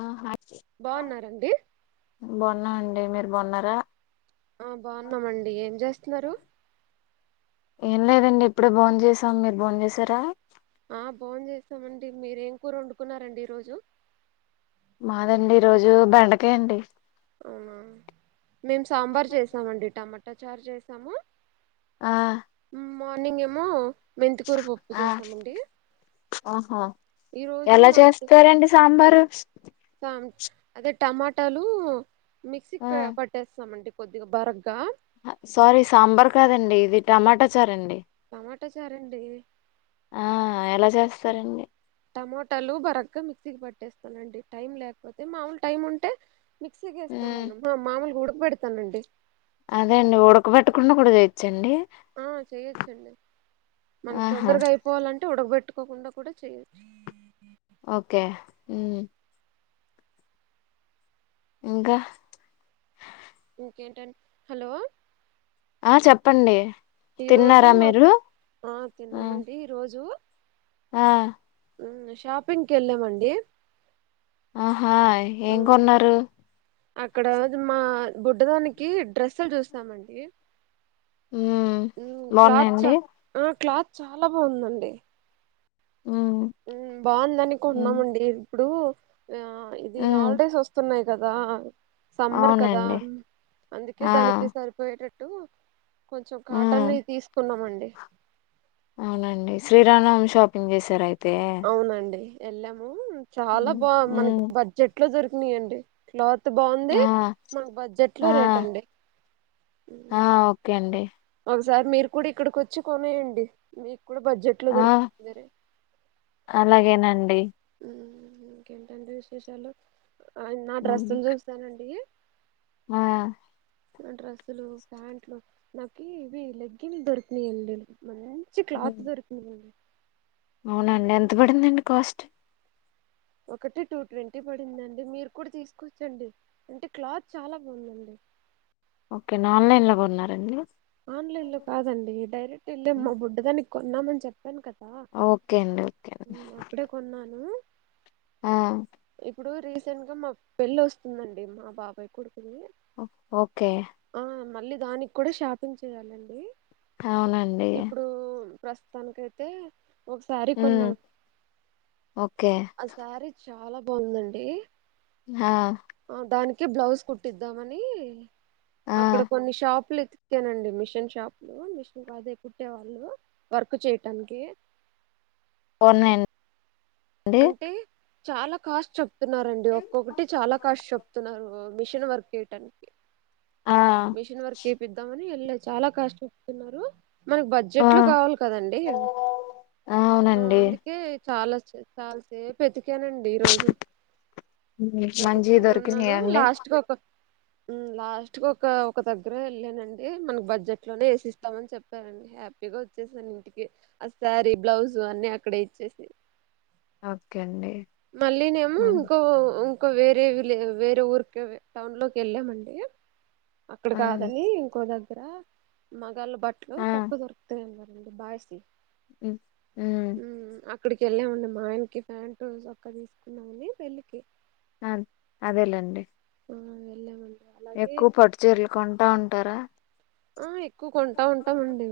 ఆ బాగున్నారండి బాగున్నామండి మీరు బాగున్నారా ఆ బాగున్నామండి ఏం జేస్తున్నారు ఏం లేదండి ఇప్పుడే బోన్ చేసాం మీరు బోన్ చేసారా ఆ బోన్ చేస్తామండి మీరేం కూర ఓండుకున్నారండి ఈరోజు మాదండి ఈ రోజు బెండకయండి ఔనా మేము సాంబార్ చేసామండి టమాటా చారు చేసాము ఆహ్ మార్నింగేమో మెంతికూరు పప్పు ఆ చేసామండి ఆహా ఈ రోజు ఎలా మా అత్త చేస్తారండి సాంబారు అదే టమాటాలు మిక్సీకి ఆ ప-పట్టేస్తామండి కొద్దిగా బర్గా సొరీ సాంబార్ కాదండి ఇది టమాటా చారండి టమాటా చారండి ఆహ్ ఎలా చేస్తారండి టమటలు బరగ్గా మిక్సీ కి పట్టేస్తానండి టైం లేకపోతే మాముూలు టైం ఉంటే మిక్సీగేస్తాను ఉమ్, మాముల్గుడుక్క పెడతానండి అదే అండి ఉడకబెట్టకుండా కూడా చేయచ్చండి ఆ చేయ్యొచ్చండి మనకి ఆహా తొందరగా అయిపోవాలంటే ఉడక్బెట్ పెట్టుకోకుండా కూడా చేయచ్చు. ఓకే ఉ ఇంకా ఇంకెంటండ్ ఆ చెప్పండి రోజు తిన్నారా మా మిరూ ఆ తిన్నామండి ఈ రోజు ఆ ఉమ్ షాపింగ్కెల్లామండి. ఆహా ఏం కొన్నారు? అక్కడా ద్ మా బుడ్డదానికి డ్రెస్సుల్ జూస్తామండి. మ్మ్ ఉమ్ క్లాత్ బాగున్నాయండి చ ఆ క్లాత్ చాలా బావుందండి. మ్మ్ ఉమ్ బావుందని మ్మ్ కొన్నామండి. ఇప్పుడు ఆ ఇది మ్మ్ ఆల్డేసొస్తున్నాయ్. గదా సమ్మర్ కదా అవునండి అందుకే ఆ దానికి సరిపోయేటట్టూ కొంచెం మ్మ్ కాటన్యీ తీస్కున్నామండి. ఏం జేసారైత్ ఔనండి ఎళ్లాము చాలా మ్మ్ బా మనకి మ్మ్ బడ్జెట్ ట్లో దొరికినాయిండి. క్లాత్ ఆ బావుంది మనకి బడ్జెట్లో ఆ రేటండి. ఆ ఒకేండి సార్ మీర్కుడిక్కడికొచ్చి కొనేయండి. మీక్కుడా బడ్జెట్లో ఆ దొరుక్ దెరే అలాగేనండి ఉమ్ ఇంకేంటండి విశేషాలు ఆ నా డ్రెస్సుల్జూస్తేనండి. ఆయా నా డ్రెస్సులు, ప్యాంట్లు నాకి ఇవి లెగ్గిన్ల్ దొర్కినయండీ. మన్ చ్చి క్లాత్ దొరికినియండి. ఔనండ్ ఎంత పడిందండి కాస్ట్? ఒకటి టూ ట్వంటీ పడిందండి. మీర్ కూడ్ తీస్కోచ్చండి అంటే క్లాత్ చాలా బావుందండి. ఒక్కేనా ఆన్లైన్లా గొన్నారండి? ఆన్లైన్లో కాదండి. డైరెక్ట్ ఎళ్ళి ఉమ్, మా బుడ్డదానిక్కొన్నామన్ చెప్పాన్ కద్ ఆ ఓకే అండి ఓకే అండి. ఉమ్ అప్పుడే కొన్నాను. ఆ ఇప్పుడు రీసెంట్ గా మా పెళ్ళొస్తుందండి మా బాబాయ్ కొడ్క్ ఒ ఓకే దానిక్కూడ షాపింగ్ చెయ్యాలండీ అవునండి ఇప్పుడూ ప్రస్తుతానికైతే ఒక్సారి మ్మ్ కొన్నాను. ఓకే ఆ సారీ చు చాలా బావుందండీ. హా కే బ్లౌజ్ కుట్టిద్దామనీ ఆ అక్కడ కొన్ని షాప్లీక్ ఓకేనండి మిషన్ షాప్లూ, మిషన్ అదే కుట్టే వాళ్ళు వర్క్ చేయ్టానికీ ఉన్నాయన్ అంటే చాలా కాస్ట్ చప్ చెప్తున్నారండి ఒక్కొక్కటి చాలా కాష్ షెప్తున్నారు మిషన్ వర్క్ ఏయ్టానికి ఆ మిషన్ వర్క్ ఏపిద్దామని ఎళ్లా చాలా కాష్ట్ చేప్తున్నారు. మనక్ ఆ బడ్జెట్లు కావాల్కదండి ఆ అవునండి అందుకే చాలా చె చాల్సేప్ ఎతిక్ కేనండి ఇ రోజు మంచి వెతకుతూనే ఉన్నాను. దొరికినాయా అండి లాస్ట్కి కొక ఉమ్ లాస్ట్ కోకా ఒక దగ్గరెళ్ళానండి. మనక్ బడ్జెట్లోనే ఏసిస్తామని చెప్పారండి హ్యాప్. హ్యాపీగా ఒచ్చేసానింటికీ అ సారీ, బ్లౌజ్ అన్నీ అక్కడే ఇచ్చేసి. ఓకే అండి మళ్ళీనేమో ఆ ఉంకో ఉన్ క్కొ వేరేవి లే వేరే ఊర్ కే టౌన్లోకెళ్ళామండీ. అక్కడ కాదని ఉంకో దగ్గర మగాళ్ళ బట్ట్లు ఆ తక్కువ దొరుక్తై అ అంటె బాయ్స్ యీ ఉ ఉమ్ ఇక్కడికెళ్ళామండి. మా ఆయనకి ప్యాంటు, చొక్కా తీసుకున్నామని పెళ్ళికి ఆన్ అదేలేండి ఆ వెళ్ళామండి అలాగే ఎక్కువ పట్టు చీరలుకొంటా ఉంటారా? ఆ ఎక్కువ కొంటా ఉంటామండి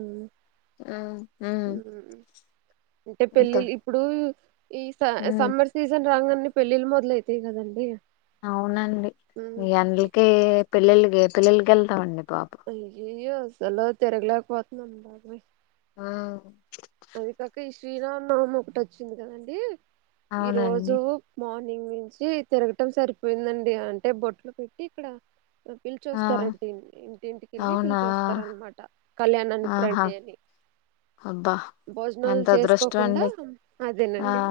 ఉమ్, ఉమ్, అంటే ఇంత పెళ్ళిల్ ఇప్పుడు ఈ స ఉమ్, సమ్మర్ సీజన్ రాంగనే పెళ్ళిళ్ మొదలయితాయి కదండి అవునండి మ్మ్ మీ ఎండ్లకి పిల్లలకి ఎ పెల్లలకి ఎళ్తామండి అయ్యయ్యోసల తిరగలేకపోతున్నామ్ బాబోయి ఆ శ్రీరామ నవమి ఒకటి వచ్చింది కదండి ఈ రోజు అవునండి మా ర్నింగ్ నించి తిరగటం సరిపోయిందండి అంటే బొట్లు పెట్టి ఇక్కడ పిలిచ ఆ వస్తారండి ఇంటింటికెళ్ళి అవునా పిలిచస్తారనమాట కళ్యాణానికి ఆహా రండి అని అబ్బా భోజనాలు ఎంత అదృష్టం చేసుకోకుండా అండి ఆ అదేనండి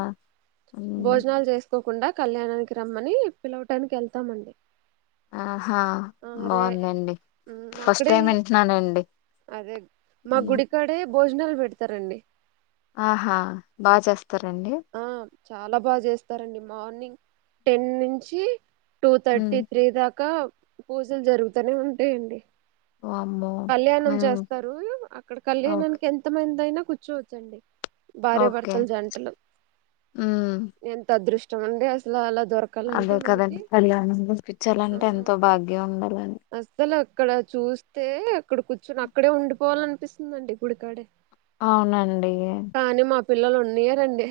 మ్మ్ భోజనాలు చేసు కోకుండా కళ్యాణానికి రమ్మని పిలవటానికి ఎళ్తామండి ఆహా బాగుందండి ఉమ్, ఫస్ట్ అక్కడే టైం ఇంటున్నానండి అదే మా గుడికాడే భోజనాలు పెడతారండి ఆహా బాగా చేస్తరండి ఆ చాలా బాగా చేస్తారండి మార్నింగ్ టెన్ నుంచి టూ మ్మ్ థర్టీ త్రీ దాకా పూజలు జరుగుతనే ఉంటాయండి వామ్మో కళ్యాణం మ్మ్ చేస్తరు అక్కడ ఓకే కళ్యాణానికి ఎంత మంది అయినా కూర్చోవచ్చండి ఓకే భార్యభర్తలు జంటలు మ్మ్ ఎంత అదృష్టం అండి అసలు అలా దొరకాలంటే అదే మనకి కదండి కళ్యాణం అ పిచ్చాలంటే ఎంతో భాగ్యం ఉండాలని అసల క్కడ చూస్తే అక్కడ కూర్చుని అక్కడే ఉండిపోవాల అనిపిస్తుందండి గుడికాడే అవునండి కానీ మా పిల్లలు ఉన్నియరండి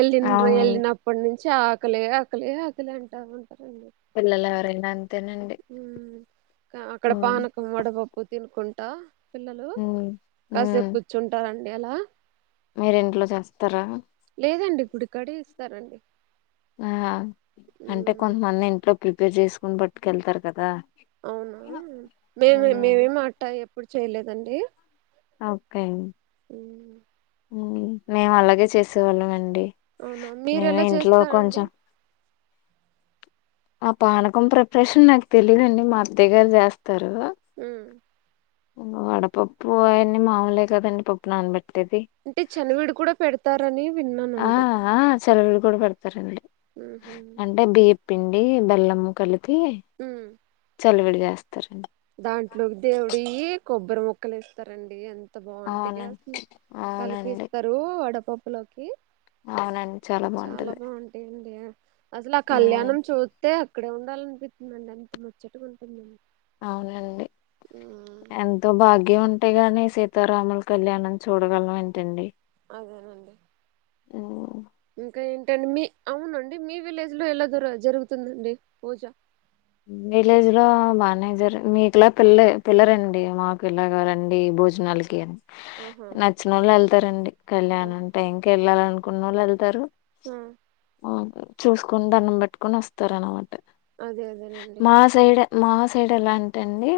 ఎల్లిండ్రు అవును ఎళ్ళినప్పటి నుంచి చి చాకలే ఆకలి ఆకలి అంటరు పిల్లలు ఎవరైనా అంతేనండి ఉమ్ అక్కడ మ్మ్ పానకం వడపప్పు తినుకుంటా పిల్లలు మ్మ్ మ్మ్ కాసేపు కూర్చుంటార ండి అలా మీరు ఇంట్లో చేస్తారా లేదండి గుడికాడే ఇస్తారండి ఆ అంటే ఉమ్ కొంతమంది ఇంట్లో ప్రిపేర్ చేసుకుని పట్టుకెళ్తారు కదా అవునా మేము మ్మ్ మేమేమి అట్టగా ఎప్పుడు చేయలేదండి ఓకే ఉమ్ మేము అలాగే చేసేవాళ్ళమండి అవునా మీరు మేమే ఎలా ఇంట్లో చేస్తారండి కొంచెం ఆ పానకం ప్రిపరేషన్ నాకు తెలీదండి మా అత్తయ్య గారు చేస్తారు ఉమ్ ఇంగ వడపప్పు అయన్నీ మాములే కదండి పప్పు నానబె అంటే చనివిడు కూడా పెడతారని విన్నానండి చినివిడి కూడా పెడతారండి ఉహు అంటే బియ్యపు పిండి బెల్లము కలిపి ఉమ్ చలివిడి చేస్ దాంట్లోకి దేవుడియి కొబ్బరి మొక్కలు ఇస్తారండి అం ఎంత బాగుంటయో అవునండి అసల అవునండి కలిపిస్తారు వడపప్పు లోకి అవునండి చాలా బాగుంటది అస్ లా ఆ ఉమ్ కళ్యాణం చూత్తే అక్కడే ఉండాలనిపిస్తుంది అండి అంత ముచ్చట్ గుంటుందండి ఔనండి ఎంతో భాగ్యం ఉన్ టేగానే సీతారాముల్ కళ్ యణం చూడగలం ఏంటండి అదేనండి ఓ ఇంకా ఏంటండి మి అవునండి మీ విలేజ్ లో ఎలా జర జరుగుతుందండి పూజ విలేజ్ లో బానే జరు మీక్ లా పిల్లె పిల్లరండి మాక్ ఇలాగా రండి భోజ్ నాల్ కి అని ఆహా నచ్ నోళ్ ఎల్ తారండి ఆ కళ్యాణం టైం కి ఎళ్ళాలనుకున్నోళ్ళు ఎళ్ తరు ఆ, ఔన్ చూస్ కొన్ దండం బెట్ కొనోస్తరన్ మాటే అదే అదేలేండి మా సైడ్ ఎలా అంటె అండి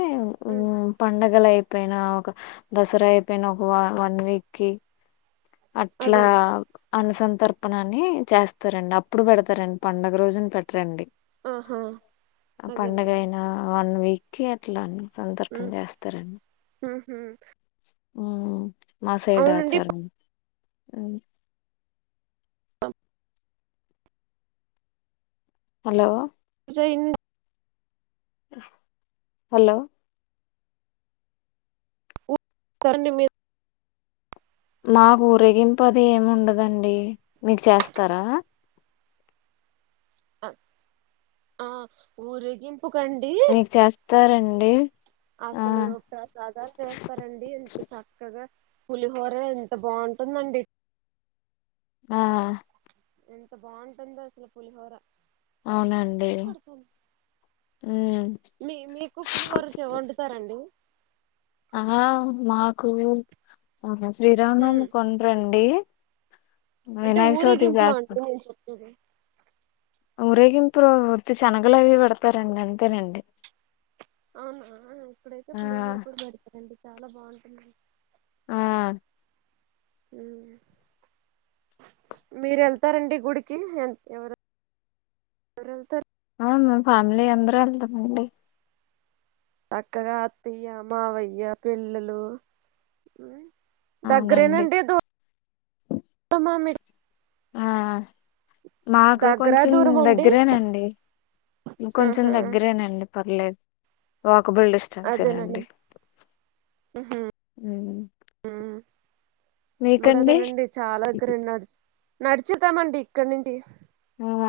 మ్మ్ ఉమ్ పండగలయిబ్ పేనా ఒక దస్ రా అయితే నో హువ వన్ వీక్ కి అట్లా అదేనండి బ్ అనుసంతర్పణ అని చేస్తరండి అప్పుడు పెడతరండ్ పండగ రోజున్ పెట్ రండి ఆహా అ అదేనండి పండగయినా వన్ వీక్ కి అట్లన్ సంత్ అర్పం మ్మ్ జేస్తరండ్ ఊహూ హ్మ్ మా సైడ్ అవునండి ఆచారమ్ హ్మ్ అమ్ హలో జెయిన్ హలో కోరండి మీర్ మాక్ ఊరేగింపు అది ఏమ్ ఉండదండి మీక్ చేస్తారా అ ఆ ఊరెగింప్ నీక్ చేస్తారండి ఆ అస్ లు ప్రసాదాల్ చేస్తారండి ఎంత చక్కగా పులిహోరే ఎంత బాఉంటుందండి ఆఆ ఎంత బాఉంటుందో అస్ లు పులిహోర ఔనండి మీ మీకు పులిహోరీ చే వండుతారండి ఆహ మాకు ఆహా శ్రీరామ్ నవ్ ఉమ్ మికి వోన్ దండ్రి అంటే ఊరేగింపులో అండి చేస్తాం నేన్ చెపేది ఊరేగింపు లొ ఓత్తి శనగలవి బేడతారండి అంతేనండి ఔనా ఇక్కడైతే ఆ పులిహోర కూడ బేడ్ తరండి చాలా బాఉంటుంది ఆ ఉమ్ మీర్ ఎల్ తారండి గుడికి ఎంత్ ఎవరో ఎవరేల్ తరు ఆ మేమ్ ఫ్యామిలీ అందరం ఎల్ తమండి అక్కడా అత్తియ్య మావయ్య పిల్లలు ఉమ్ అవునండి దగ్గరేనండి దుర్ ఆ మాకు దగ్గర కొంచమ్ దూరం అండి దగ్గరేనండి కొంచెమ్ ఆహా దగ్గరేనండి పర్ లెద్ ఓక్ కోబల్ లిస్టన్ అదేనండి సేనండీ ఉమ్ మల్ దాన్ తేనండి చాలా గరండీ నడ్ చ్ నడ్ చెల్ తమండి ఇక్కన్ నించి ఉవ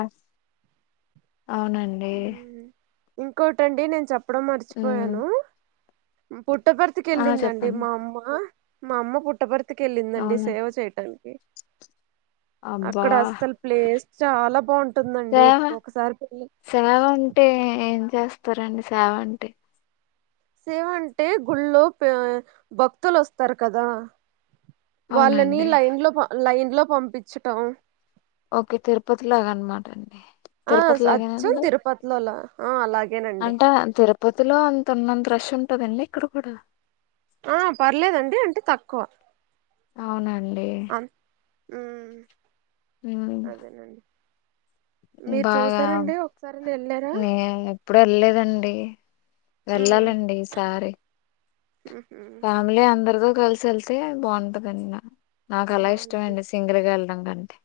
ఔనండి ఇంకొటండి నేన్ చెప్పడం మర్ మ్మ్ చిపోయాను పుట్టపర్ తికి ఆ ఎళ్ళిందండి చెప్పండి మా అమ్మ మా అమ్మ పుట్టపర్ తికి ఎళ్ళిందండి అవును సేవ చేయ్ టాన్ కి అబ్బా అక్కడ అస్సలు ప్లేస్ చాలా బావుంటుందండి సేవ ఒకసారి వెళ్ళి సేవ అంటే ఏం చేస్తారండి సేవ అంటే సేవ అంటే గుళ్ళో పె భక్తులొస్తారు కదా వాళ్ళని అవునండి లైన్ లో ప లైన్ లో పంపిచటం ఒకే తిర్ పత్ లాగ్ అన్ మాటండి ఆ స్ అచ్చం తిర్ పత్ లోలాన్ ఆ అలాగేనండి తిలో అంత ఉన్నంత రష్ ఉంటుదండి ఇక్కడ కూడా ఆ పర్లేదండి అంటే తక్కువ అవునాండి అన్- ఉమ్ అదేనండి మీరు బాగా చూసారండి ఒకసారి వెళ్ళారా నే ఎప్పుడెళ్లేదండి ఉమ్. వెళ్ళాలండి ఈ సారి ఉహు ఫ్యామిలీ అందరితో కలిసి వెళ్తే బాగుంటదన్నా నాకు అలా బాగుంటుంది ఇష్టమండి సింగల్గా ఎల డం కంటే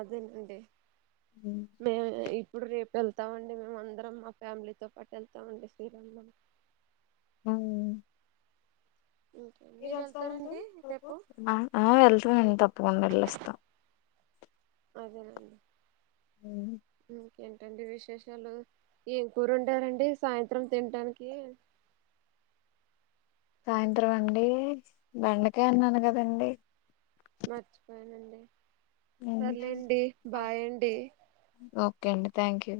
అదేనండి మే ఇ ప్పుడు రేపు వెళ్తామండి మేమందరం మా ఫ్యామిలీతో పాటు వెళ్తామండి శ్రీరామనవమికి అవునా ఇంకే మీరు వెళ్తారండి రేపు ఆ వెళ్తామండి తప్పకుండా వెళ్ళోస్తా ఉమ్ ఏంటండి విశేషాలు ఏం కూర వండారండి సాయంత్రం తింటానికి సాయంత్రం అండి బెండకాయ అన్నాను కదండి మర్చిపోయానండి సర్లేండి బాయండి కే అండి థ్యాంక్ యూ